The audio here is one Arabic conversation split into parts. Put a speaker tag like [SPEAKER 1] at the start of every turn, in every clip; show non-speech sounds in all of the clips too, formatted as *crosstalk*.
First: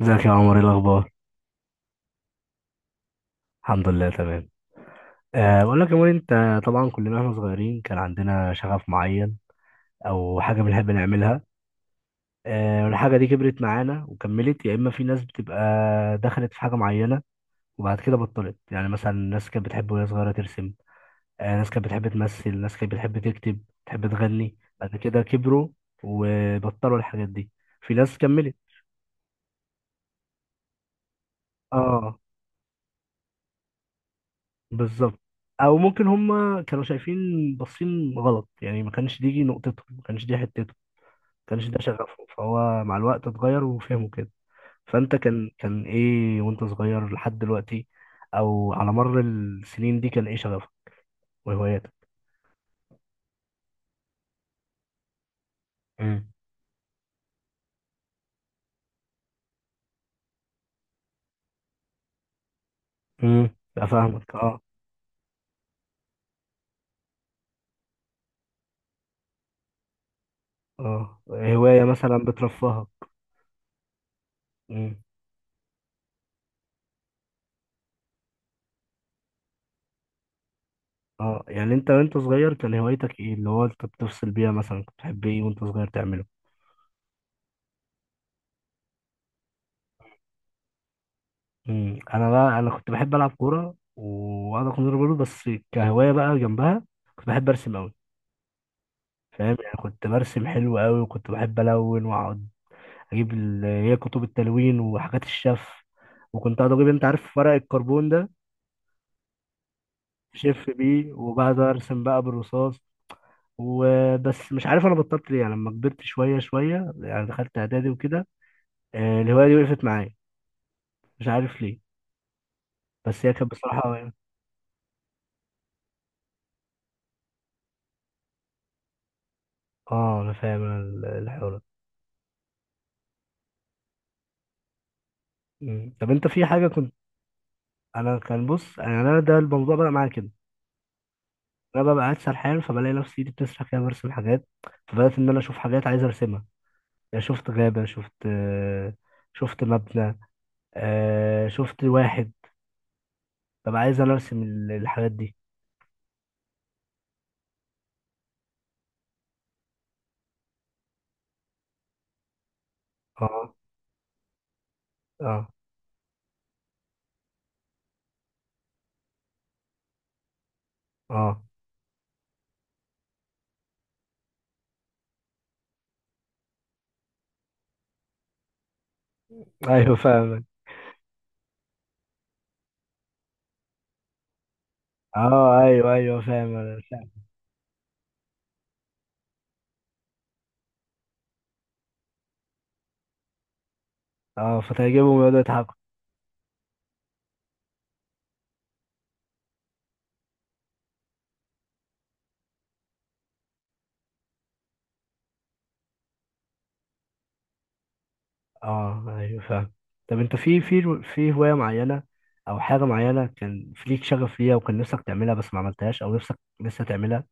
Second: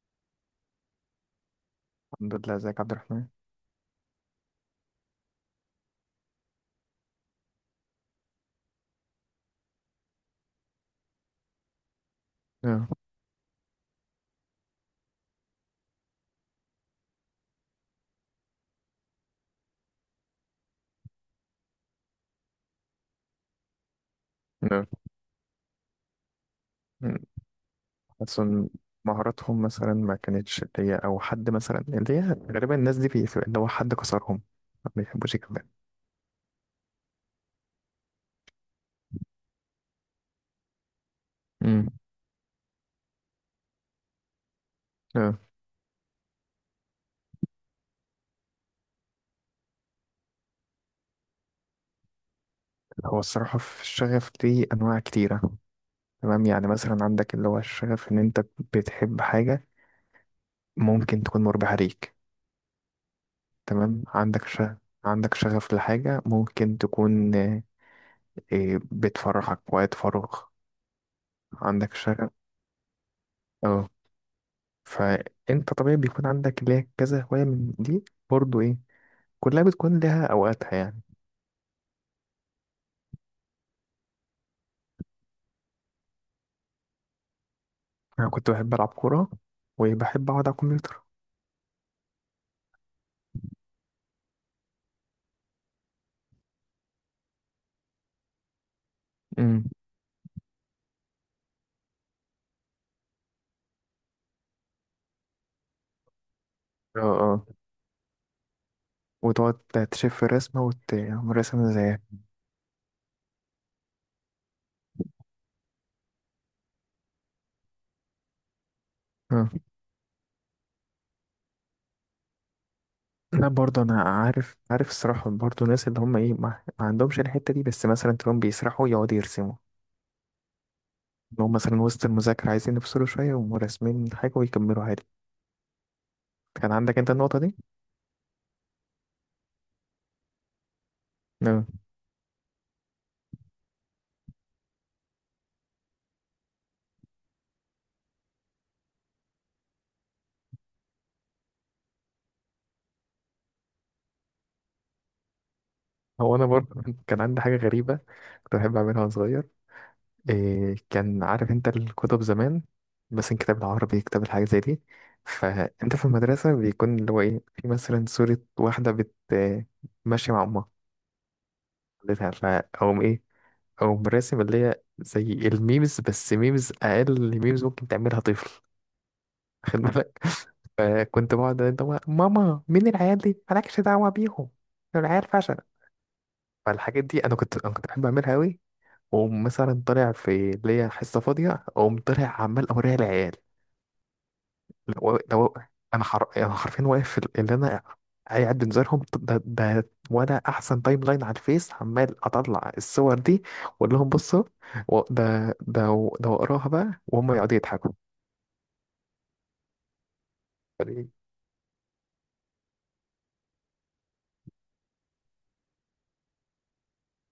[SPEAKER 1] ازيك يا عمر؟ ايه الاخبار؟
[SPEAKER 2] الحمد لله، ازيك يا عبد الرحمن؟
[SPEAKER 1] الحمد لله، تمام. بقول لك يا عمر، انت طبعا كلنا واحنا صغيرين كان عندنا شغف معين او حاجه بنحب نعملها.
[SPEAKER 2] نعم.
[SPEAKER 1] والحاجه دي كبرت معانا وكملت، يا اما في ناس بتبقى دخلت في حاجه معينه وبعد كده بطلت. يعني مثلا ناس كانت بتحب وهي صغيره ترسم. ناس كانت بتحب تمثل، ناس كانت بتحب تكتب، بتحب تغني،
[SPEAKER 2] نعم.
[SPEAKER 1] بعد كده كبروا وبطلوا
[SPEAKER 2] مم.
[SPEAKER 1] الحاجات دي. في ناس
[SPEAKER 2] حاسس
[SPEAKER 1] كملت.
[SPEAKER 2] إن مهاراتهم مثلا ما كانتش اللي هي او حد مثلا اللي
[SPEAKER 1] اه،
[SPEAKER 2] هي غالبا الناس دي بيبقى اللي هو حد كسرهم، ما
[SPEAKER 1] بالظبط.
[SPEAKER 2] بيحبوش الكلام.
[SPEAKER 1] او ممكن هم كانوا شايفين باصين غلط، يعني ما كانش دي نقطته، ما كانش دي حتته، ما كانش ده
[SPEAKER 2] امم
[SPEAKER 1] شغفه، فهو مع الوقت اتغير وفهمه كده. فانت
[SPEAKER 2] نعم.
[SPEAKER 1] كان ايه وانت صغير لحد دلوقتي، او على مر السنين دي كان ايه شغفك وهواياتك؟
[SPEAKER 2] هو الصراحة في الشغف دي أنواع كتيرة.
[SPEAKER 1] مم.
[SPEAKER 2] تمام، يعني مثلا عندك اللي هو الشغف إن أنت بتحب حاجة ممكن تكون مربحة ليك.
[SPEAKER 1] امم،
[SPEAKER 2] تمام،
[SPEAKER 1] فاهمك،
[SPEAKER 2] عندك
[SPEAKER 1] اه.
[SPEAKER 2] شغف، عندك شغف لحاجة ممكن تكون بتفرحك وقت فراغ.
[SPEAKER 1] اه، هواية
[SPEAKER 2] عندك
[SPEAKER 1] مثلا
[SPEAKER 2] شغف.
[SPEAKER 1] بترفهك.
[SPEAKER 2] اه.
[SPEAKER 1] امم.
[SPEAKER 2] فانت طبيعي بيكون عندك ليك كذا هواية من دي، برضو ايه، كلها بتكون لها اوقاتها يعني.
[SPEAKER 1] اه، يعني انت وانت صغير كان هوايتك ايه اللي هو انت بتفصل بيها، مثلا كنت بتحب ايه وانت صغير تعمله؟
[SPEAKER 2] انا كنت بحب العب كورة، وبحب اقعد على الكمبيوتر.
[SPEAKER 1] مم. انا بقى، انا كنت بحب العب كوره، وانا كنت برضه بس كهوايه بقى جنبها كنت بحب ارسم قوي. فاهم،
[SPEAKER 2] امم
[SPEAKER 1] يعني كنت برسم حلو قوي، وكنت بحب الون واقعد اجيب هي كتب التلوين وحاجات الشف. وكنت اقعد اجيب،
[SPEAKER 2] اه،
[SPEAKER 1] انت عارف،
[SPEAKER 2] اه.
[SPEAKER 1] ورق الكربون ده،
[SPEAKER 2] وتقعد تشوف الرسمة
[SPEAKER 1] شف بيه،
[SPEAKER 2] وتعمل
[SPEAKER 1] وبعد
[SPEAKER 2] رسمة زيها.
[SPEAKER 1] ارسم بقى بالرصاص. وبس، مش عارف انا بطلت ليه، يعني لما كبرت شويه شويه يعني دخلت اعدادي وكده، الهوايه
[SPEAKER 2] اه.
[SPEAKER 1] دي وقفت معايا. مش عارف ليه، بس هي
[SPEAKER 2] لا
[SPEAKER 1] كانت
[SPEAKER 2] برضه انا
[SPEAKER 1] بصراحه...
[SPEAKER 2] عارف، عارف الصراحة برضه الناس اللي هم ايه ما عندهمش الحتة دي، بس مثلا تلاقيهم بيسرحوا يقعدوا يرسموا،
[SPEAKER 1] اه، انا فاهم
[SPEAKER 2] إن هم
[SPEAKER 1] الحوار.
[SPEAKER 2] مثلا وسط المذاكرة عايزين يفصلوا شوية يقوموا راسمين حاجة ويكملوا عادي.
[SPEAKER 1] مم. طب انت في حاجة
[SPEAKER 2] كان
[SPEAKER 1] كنت...
[SPEAKER 2] عندك انت النقطة دي؟
[SPEAKER 1] انا كان بص، يعني انا ده الموضوع بقى معايا كده.
[SPEAKER 2] نعم.
[SPEAKER 1] انا ببقى قاعد سرحان، فبلاقي نفسي ايدي بتسرح كده برسم حاجات. فبدات ان انا اشوف حاجات عايز ارسمها. يعني شفت غابه، شفت، شفت مبنى، شفت واحد، ببقى عايز انا ارسم الحاجات دي.
[SPEAKER 2] هو انا برضه *laughs* كان عندي حاجة غريبة كنت بحب اعملها وانا صغير. إيه كان عارف انت الكتب زمان، بس
[SPEAKER 1] اه
[SPEAKER 2] كتاب العربي كتاب الحاجات زي دي،
[SPEAKER 1] اه
[SPEAKER 2] فانت في المدرسة بيكون اللي هو ايه، في مثلا صورة واحدة بت ماشية مع امها،
[SPEAKER 1] اه،
[SPEAKER 2] خدتها فأقوم ايه، أقوم راسم اللي هي زي الميمز، بس ميمز أقل ميمز ممكن تعملها طفل. واخد
[SPEAKER 1] ايوه
[SPEAKER 2] بالك؟
[SPEAKER 1] فاهم.
[SPEAKER 2] *laughs* فكنت بقعد انت بقى، ماما مين العيال دي، مالكش دعوة بيهم، دول العيال
[SPEAKER 1] اه،
[SPEAKER 2] فشلة.
[SPEAKER 1] ايوه ايوه، فاهم انا
[SPEAKER 2] فالحاجات
[SPEAKER 1] فاهم.
[SPEAKER 2] دي انا كنت بحب اعملها قوي، ومثلا طالع في اللي هي حصة فاضية أقوم طالع عمال أوريها العيال.
[SPEAKER 1] اه،
[SPEAKER 2] لو
[SPEAKER 1] فتعجبهم يقعدوا
[SPEAKER 2] لو
[SPEAKER 1] يضحكوا.
[SPEAKER 2] انا حر... أنا حرفيا واقف في ال- اللي انا قاعد بنزلهم ده وانا احسن تايم لاين على الفيس، عمال اطلع الصور دي واقول لهم بصوا و- ده واقراها بقى وهم يقعدوا يضحكوا.
[SPEAKER 1] اه، ايوه فاهم. طب انت في
[SPEAKER 2] يعني
[SPEAKER 1] هوايه معينه او حاجه معينه كان في ليك شغف ليها، وكان نفسك تعملها بس ما عملتهاش، او نفسك لسه تعملها؟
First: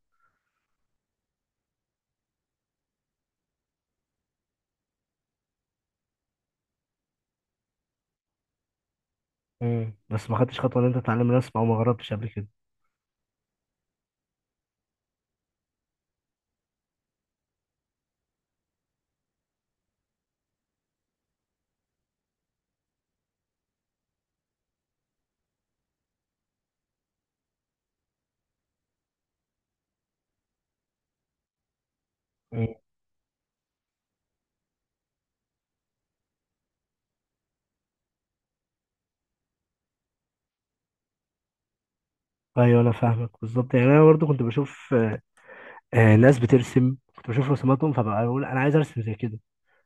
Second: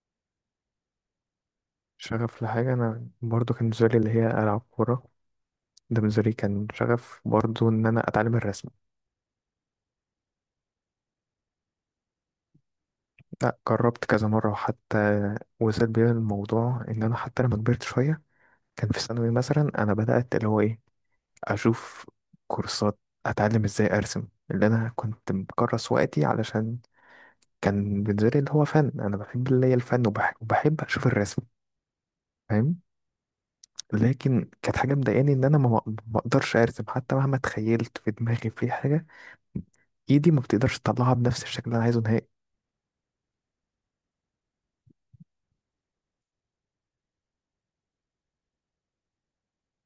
[SPEAKER 2] شغف لحاجة، أنا برضو كان بالنسبة لي اللي هي ألعب كورة، ده بالنسبة لي كان شغف، برضو إن أنا أتعلم الرسم.
[SPEAKER 1] مم. بس ما خدتش خطوه ان انت تتعلم الرسم، او ما جربتش قبل كده؟
[SPEAKER 2] لا، جربت كذا مرة، وحتى وصل بيا الموضوع إن أنا حتى لما كبرت شوية كان في ثانوي، مثلا أنا بدأت اللي هو إيه، اشوف كورسات، اتعلم ازاي ارسم. اللي انا كنت مكرس وقتي علشان كان بالنسبه لي اللي هو فن، انا بحب اللي هي الفن، وبحب اشوف الرسم.
[SPEAKER 1] مم.
[SPEAKER 2] فاهم؟ لكن كانت حاجه مضايقاني ان انا ما اقدرش ارسم، حتى مهما تخيلت في دماغي في حاجه ايدي ما بتقدرش تطلعها بنفس الشكل اللي انا عايزه نهائي.
[SPEAKER 1] ايوه، انا فاهمك بالظبط، يعني انا برضو كنت بشوف، ناس بترسم، كنت بشوف رسوماتهم، فبقى بقول انا عايز ارسم زي كده.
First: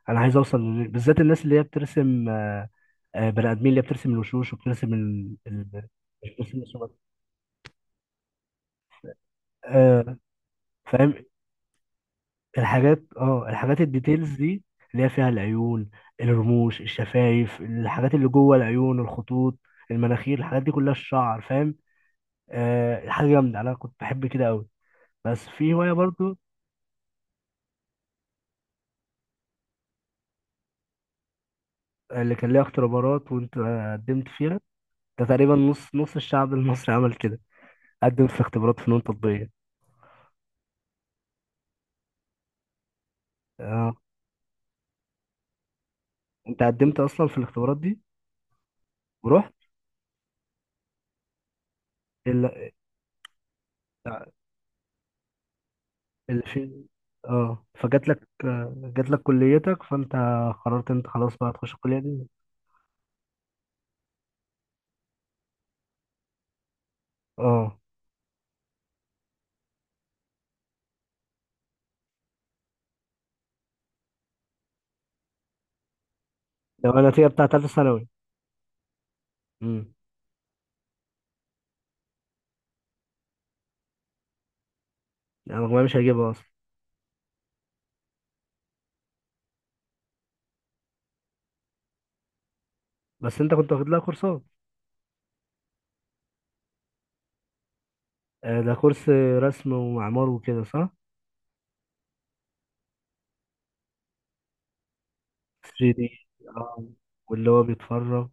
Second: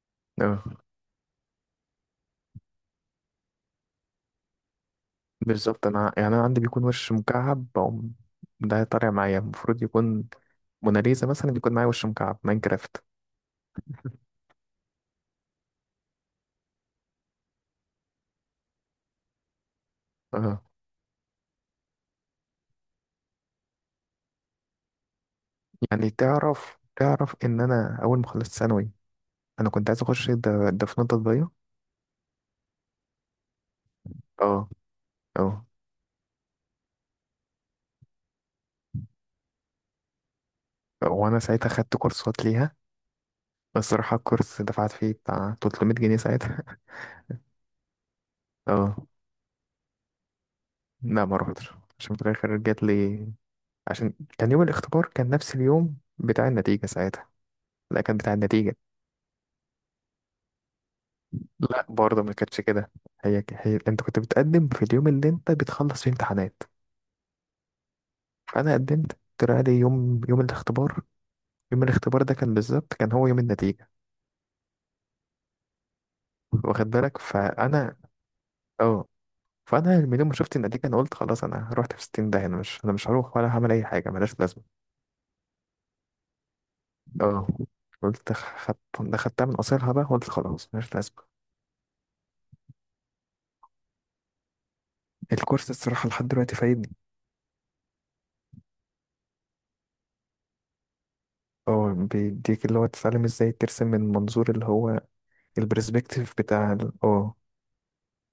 [SPEAKER 1] انا عايز اوصل
[SPEAKER 2] اه
[SPEAKER 1] لل- بالذات الناس اللي هي بترسم، بني ادمين اللي هي بترسم الوشوش وبترسم
[SPEAKER 2] بالظبط. انا يعني
[SPEAKER 1] مش
[SPEAKER 2] انا عندي
[SPEAKER 1] بترسم
[SPEAKER 2] بيكون
[SPEAKER 1] رسومات.
[SPEAKER 2] وش مكعب، بقوم ده طالع معايا المفروض
[SPEAKER 1] آه،
[SPEAKER 2] يكون
[SPEAKER 1] فاهم.
[SPEAKER 2] موناليزا، مثلا بيكون معايا وش مكعب
[SPEAKER 1] الحاجات،
[SPEAKER 2] ماينكرافت.
[SPEAKER 1] الديتيلز دي اللي هي فيها العيون، الرموش، الشفايف، الحاجات اللي جوه العيون، الخطوط، المناخير،
[SPEAKER 2] اه.
[SPEAKER 1] الحاجات دي كلها، الشعر، فاهم. حاجه جامده، انا كنت بحب كده قوي. بس في هواية
[SPEAKER 2] يعني
[SPEAKER 1] برضو.
[SPEAKER 2] تعرف، تعرف ان انا اول ما خلصت ثانوي انا كنت عايز اخش ده فنون تطبيقية.
[SPEAKER 1] اللي كان ليها اختبارات وانت قدمت فيها؟
[SPEAKER 2] اه.
[SPEAKER 1] ده تقريبا
[SPEAKER 2] اه،
[SPEAKER 1] نص نص الشعب المصري عمل كده، قدم في اختبارات فنون تطبيقية.
[SPEAKER 2] وانا ساعتها خدت كورسات ليها. بس
[SPEAKER 1] اه،
[SPEAKER 2] الصراحة الكورس دفعت فيه بتاع 300 جنيه
[SPEAKER 1] انت
[SPEAKER 2] ساعتها.
[SPEAKER 1] قدمت اصلا في الاختبارات دي
[SPEAKER 2] *laughs* اه.
[SPEAKER 1] ورحت؟
[SPEAKER 2] لا ما روحتش، عشان في الاخر
[SPEAKER 1] اللي،
[SPEAKER 2] جات لي، عشان كان يوم الاختبار كان نفس اليوم بتاع
[SPEAKER 1] في،
[SPEAKER 2] النتيجة ساعتها.
[SPEAKER 1] اه،
[SPEAKER 2] لا،
[SPEAKER 1] فجات
[SPEAKER 2] كان
[SPEAKER 1] لك
[SPEAKER 2] بتاع النتيجة.
[SPEAKER 1] آه، جات لك كليتك، فانت قررت انت خلاص بقى تخش
[SPEAKER 2] لا
[SPEAKER 1] الكلية
[SPEAKER 2] برضه
[SPEAKER 1] دي؟
[SPEAKER 2] ما كانتش كده، هي انت كنت بتقدم في اليوم اللي انت بتخلص فيه امتحانات،
[SPEAKER 1] اه،
[SPEAKER 2] فانا قدمت طلع لي يوم، يوم الاختبار ده كان بالظبط كان هو يوم النتيجة،
[SPEAKER 1] ده
[SPEAKER 2] واخد
[SPEAKER 1] بقى
[SPEAKER 2] بالك؟
[SPEAKER 1] النتيجة بتاعت تالتة
[SPEAKER 2] فانا
[SPEAKER 1] ثانوي.
[SPEAKER 2] اه،
[SPEAKER 1] امم،
[SPEAKER 2] فانا من يوم ما شفت النتيجه انا قلت خلاص انا رحت في 60، ده انا مش، انا مش هروح ولا هعمل اي حاجه ملهاش لازمه.
[SPEAKER 1] انا مجموعي مش هجيبها اصلا.
[SPEAKER 2] اه. قلت خدت ده، خدتها من قصيرها بقى، قلت خلاص ملهاش لازمه.
[SPEAKER 1] بس انت كنت واخد لها كورسات؟
[SPEAKER 2] الكورس الصراحه لحد دلوقتي فايدني.
[SPEAKER 1] ده كورس رسم ومعمار وكده، صح؟
[SPEAKER 2] اه، بيديك اللي هو تتعلم ازاي ترسم من منظور، اللي هو
[SPEAKER 1] 3D،
[SPEAKER 2] البرسبكتيف بتاع
[SPEAKER 1] اه.
[SPEAKER 2] ال- اه.
[SPEAKER 1] واللي هو بيتفرج.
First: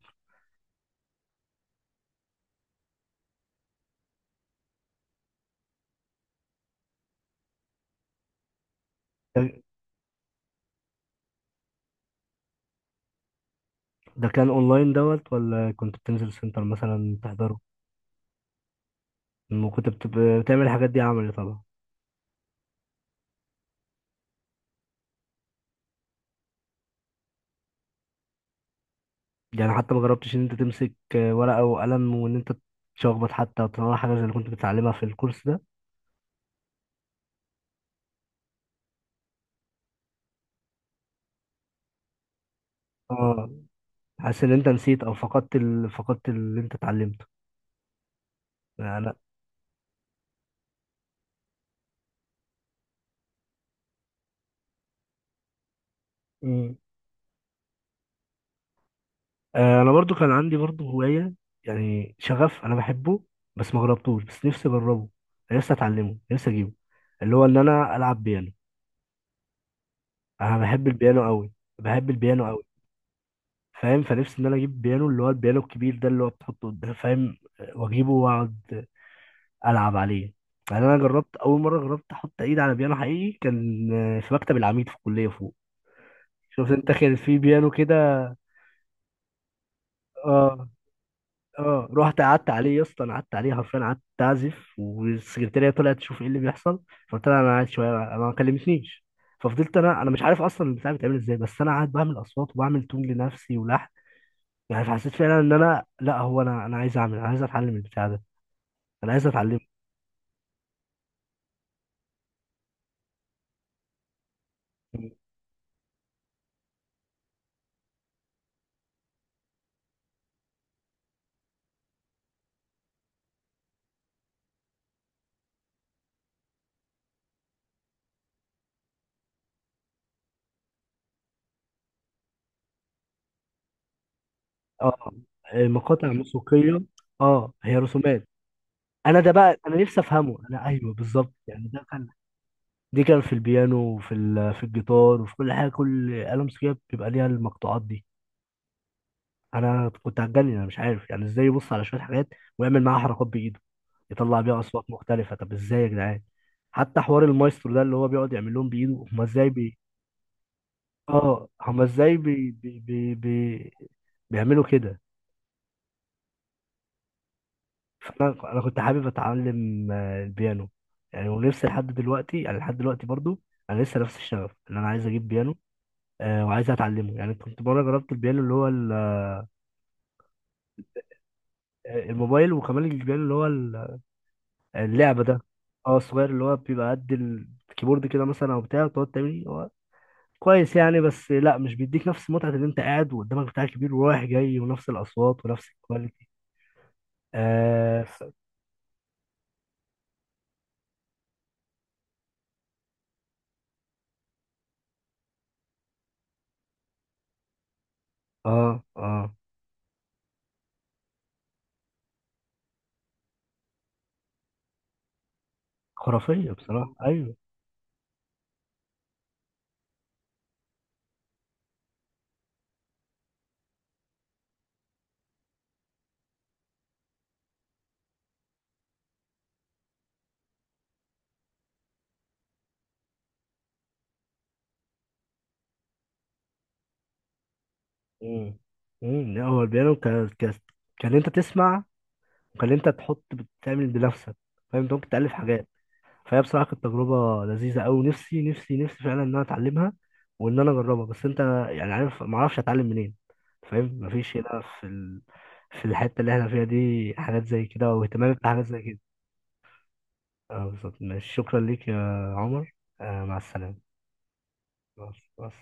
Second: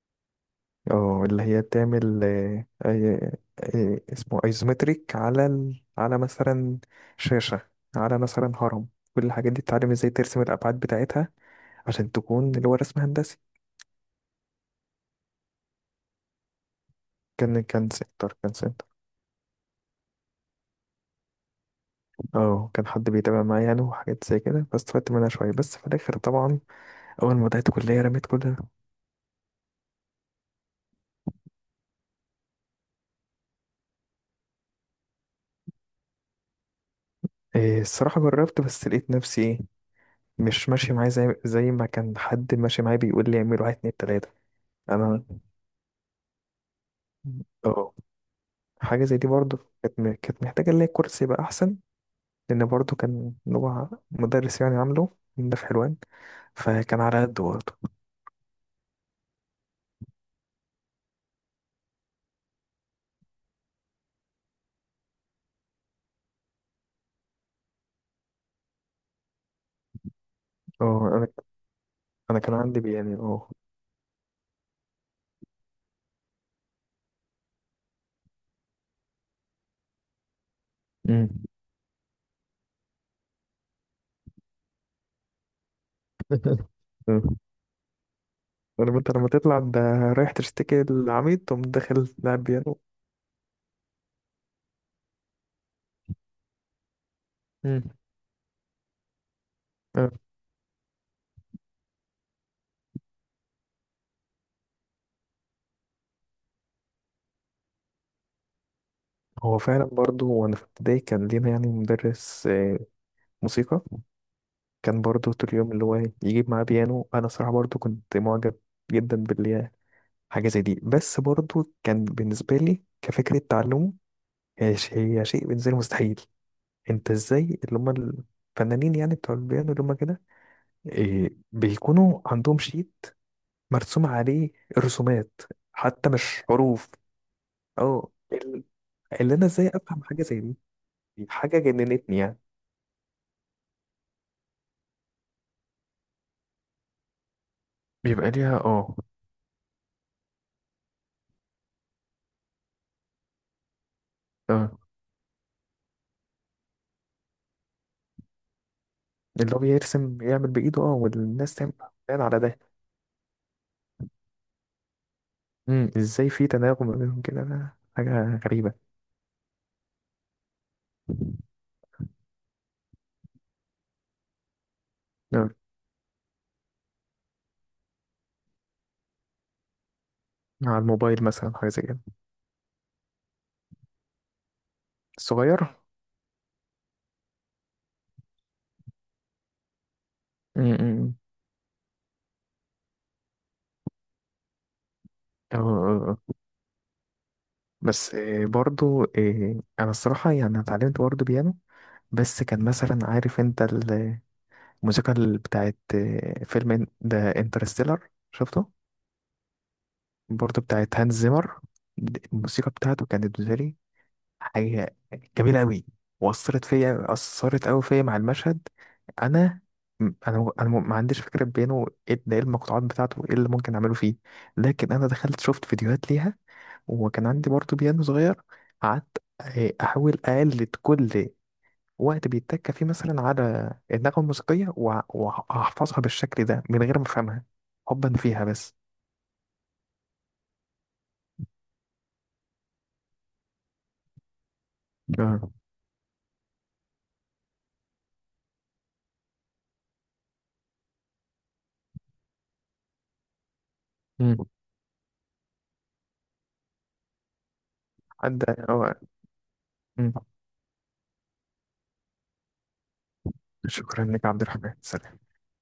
[SPEAKER 2] اه، اللي هي تعمل اسمه ايزومتريك على ال... على مثلا شاشه، على مثلا هرم، كل الحاجات دي تتعلم ازاي ترسم الابعاد بتاعتها عشان تكون اللي هو رسم هندسي.
[SPEAKER 1] ده كان اونلاين دوت، ولا كنت بتنزل سنتر مثلا تحضره؟
[SPEAKER 2] كان سنتر.
[SPEAKER 1] لما كنت بتعمل الحاجات دي عملي طبعا.
[SPEAKER 2] اه كان حد بيتابع معايا يعني وحاجات زي كده، فاستفدت منها شوية، بس في الآخر طبعا أول ما بدأت كلية رميت كل ده.
[SPEAKER 1] يعني حتى ما جربتش ان انت تمسك ورقة وقلم، وان انت تشخبط حتى وتطلع حاجة زي اللي كنت بتتعلمها في الكورس ده؟
[SPEAKER 2] إيه الصراحة جربت، بس لقيت نفسي إيه، مش ماشي معايا زي ما كان حد ماشي معايا بيقول لي
[SPEAKER 1] اه،
[SPEAKER 2] اعمل واحد اتنين تلاتة.
[SPEAKER 1] حاسس ان انت نسيت او
[SPEAKER 2] أنا
[SPEAKER 1] فقدت اللي انت اتعلمته؟
[SPEAKER 2] اه.
[SPEAKER 1] يعني
[SPEAKER 2] حاجة
[SPEAKER 1] انا...
[SPEAKER 2] زي دي برضه كانت م- كانت محتاجة اللي هي الكرسي يبقى أحسن، لأن برضه كان هو مدرس يعني عامله، ده في حلوان،
[SPEAKER 1] مم.
[SPEAKER 2] فكان على قد برضه.
[SPEAKER 1] انا برضو كان عندي برضو هواية، يعني شغف انا بحبه، بس ما جربتوش، بس نفسي اجربه. أنا نفسي اتعلمه، نفسي اجيبه، اللي هو ان انا العب بيانو. انا بحب
[SPEAKER 2] اه.
[SPEAKER 1] البيانو
[SPEAKER 2] أنا
[SPEAKER 1] قوي، بحب
[SPEAKER 2] أنا كان
[SPEAKER 1] البيانو.
[SPEAKER 2] عندي بي- يعني اه.
[SPEAKER 1] فاهم، فنفسي ان انا اجيب بيانو، اللي هو البيانو الكبير ده اللي هو بتحطه قدام، فاهم؟ واجيبه واقعد العب عليه. يعني انا جربت اول مره، جربت احط ايد على بيانو حقيقي، كان في مكتب العميد في الكليه فوق.
[SPEAKER 2] *laughs*
[SPEAKER 1] شفت انت كان في
[SPEAKER 2] مم.
[SPEAKER 1] بيانو كده؟
[SPEAKER 2] عارف انت لما تطلع ده رايح
[SPEAKER 1] اه
[SPEAKER 2] تشتكي للعميد تقوم
[SPEAKER 1] اه،
[SPEAKER 2] داخل
[SPEAKER 1] رحت
[SPEAKER 2] لاعب
[SPEAKER 1] قعدت عليه
[SPEAKER 2] بيانو.
[SPEAKER 1] يا اسطى، انا قعدت عليه حرفيا، قعدت اعزف، والسكرتيره طلعت تشوف ايه اللي بيحصل. فقلت لها انا قاعد
[SPEAKER 2] مم.
[SPEAKER 1] شويه، انا ما كلمتنيش. ففضلت انا
[SPEAKER 2] آه.
[SPEAKER 1] انا مش عارف اصلا البتاع بيتعمل ازاي، بس انا قاعد بعمل اصوات، وبعمل تون لنفسي، ولحن. يعني حسيت فعلا ان انا، لا، هو انا عايز اعمل، انا عايز اتعلم البتاع ده، انا عايز
[SPEAKER 2] هو
[SPEAKER 1] اتعلم.
[SPEAKER 2] فعلا برضو وانا في ابتدائي كان لينا يعني مدرس موسيقى، كان برضو طول اليوم اللي هو يجيب معاه بيانو. انا صراحة برضو كنت معجب جدا باللي، حاجة زي دي، بس برضو كان بالنسبة لي كفكرة تعلمه هي ش- هي شيء بالنسبة لي مستحيل. انت ازاي اللي هم الفنانين يعني بتوع البيانو اللي هم كده بيكونوا عندهم شيء مرسوم عليه
[SPEAKER 1] اه،
[SPEAKER 2] رسومات، حتى
[SPEAKER 1] مقاطع
[SPEAKER 2] مش
[SPEAKER 1] موسيقيه.
[SPEAKER 2] حروف.
[SPEAKER 1] اه، هي
[SPEAKER 2] اه
[SPEAKER 1] رسومات.
[SPEAKER 2] ال-،
[SPEAKER 1] انا ده
[SPEAKER 2] اللي انا
[SPEAKER 1] بقى،
[SPEAKER 2] ازاي
[SPEAKER 1] انا نفسي
[SPEAKER 2] افهم حاجه
[SPEAKER 1] افهمه،
[SPEAKER 2] زي دي،
[SPEAKER 1] انا، ايوه
[SPEAKER 2] دي
[SPEAKER 1] بالظبط،
[SPEAKER 2] حاجه
[SPEAKER 1] يعني ده كان...
[SPEAKER 2] جننتني يعني.
[SPEAKER 1] دي كان في البيانو، وفي في الجيتار، وفي كل حاجه، كل آلة موسيقيه بيبقى ليها المقطوعات دي.
[SPEAKER 2] بيبقى ليها اه.
[SPEAKER 1] انا كنت هتجنن، انا مش عارف يعني ازاي يبص على شويه حاجات، ويعمل معاها حركات بايده، يطلع بيها
[SPEAKER 2] تمام.
[SPEAKER 1] اصوات مختلفه، طب ازاي يا جدعان؟ حتى حوار المايسترو ده اللي هو بيقعد يعمل لهم بايده، هم ازاي؟
[SPEAKER 2] اللي هو بيرسم يعمل بايده اه
[SPEAKER 1] اه،
[SPEAKER 2] والناس تعمل
[SPEAKER 1] هما ازاي
[SPEAKER 2] بناء على
[SPEAKER 1] بي
[SPEAKER 2] ده.
[SPEAKER 1] بي بي بي بيعملوا كده.
[SPEAKER 2] ازاي في تناغم ما بينهم كده، ده حاجه
[SPEAKER 1] فانا
[SPEAKER 2] غريبه.
[SPEAKER 1] كنت حابب اتعلم البيانو. يعني ونفسي لحد دلوقتي، يعني لحد دلوقتي برضو انا لسه نفس الشغف ان انا عايز اجيب
[SPEAKER 2] نعم.
[SPEAKER 1] بيانو. آه، وعايز اتعلمه، يعني كنت مره جربت البيانو اللي هو
[SPEAKER 2] على الموبايل مثلا حاجه زي كده.
[SPEAKER 1] الموبايل، وكمان البيانو اللي هو اللعبه ده.
[SPEAKER 2] الصغير.
[SPEAKER 1] اه، الصغير اللي هو بيبقى قد الكيبورد كده مثلا، او بتاع تقعد تعمل، هو
[SPEAKER 2] إمم،
[SPEAKER 1] كويس يعني،
[SPEAKER 2] إمم.
[SPEAKER 1] بس لا، مش بيديك نفس متعه ان انت قاعد وقدامك بتاع كبير ورايح جاي، ونفس الاصوات
[SPEAKER 2] اه
[SPEAKER 1] ونفس
[SPEAKER 2] آه، آه.
[SPEAKER 1] الكواليتي.
[SPEAKER 2] آه.
[SPEAKER 1] آه،
[SPEAKER 2] بس برضو انا الصراحه يعني أنا اتعلمت برضو بيانو، بس كان مثلا عارف انت، الموسيقى ال- بتاعت فيلم إن- ده انترستيلر،
[SPEAKER 1] اه
[SPEAKER 2] شفته؟
[SPEAKER 1] اه،
[SPEAKER 2] برضه بتاعت هانز زيمر. الموسيقى بتاعته كانت بالنسبة لي حاجة جميلة أوي،
[SPEAKER 1] خرافية
[SPEAKER 2] وأثرت
[SPEAKER 1] بصراحة،
[SPEAKER 2] فيا،
[SPEAKER 1] ايوه.
[SPEAKER 2] أثرت أوي فيا مع المشهد. أنا أنا ما عنديش فكرة بينه إيه ده، إيه المقطوعات بتاعته، إيه اللي ممكن أعمله فيه. لكن أنا دخلت شفت فيديوهات ليها، وكان عندي برضه بيانو صغير، قعدت أحاول أقلد كل وقت بيتك فيه مثلا على النغمة الموسيقية، وهحفظها بالشكل ده من غير ما افهمها، حبا فيها
[SPEAKER 1] امم
[SPEAKER 2] بس.
[SPEAKER 1] امم، لا، هو البيانو كان، كان انت تسمع، وكان انت تحط بتعمل بنفسك، فاهم، انت ممكن تألف
[SPEAKER 2] آه.
[SPEAKER 1] حاجات. فهي بصراحة كانت تجربة لذيذة أوي، نفسي نفسي نفسي فعلا ان انا اتعلمها، وان انا اجربها، بس انت، يعني عارف، ما اعرفش اتعلم منين. فاهم،
[SPEAKER 2] مم.
[SPEAKER 1] مفيش هنا في في الحتة اللي احنا فيها دي حاجات زي كده، واهتمام
[SPEAKER 2] عدى
[SPEAKER 1] بحاجات زي
[SPEAKER 2] أو...
[SPEAKER 1] كده. اه بالظبط، ماشي، شكرا ليك يا عمر، آه، مع السلامة.
[SPEAKER 2] شكرا لك يا عبد الرحمن،
[SPEAKER 1] بس
[SPEAKER 2] سلام.
[SPEAKER 1] بس.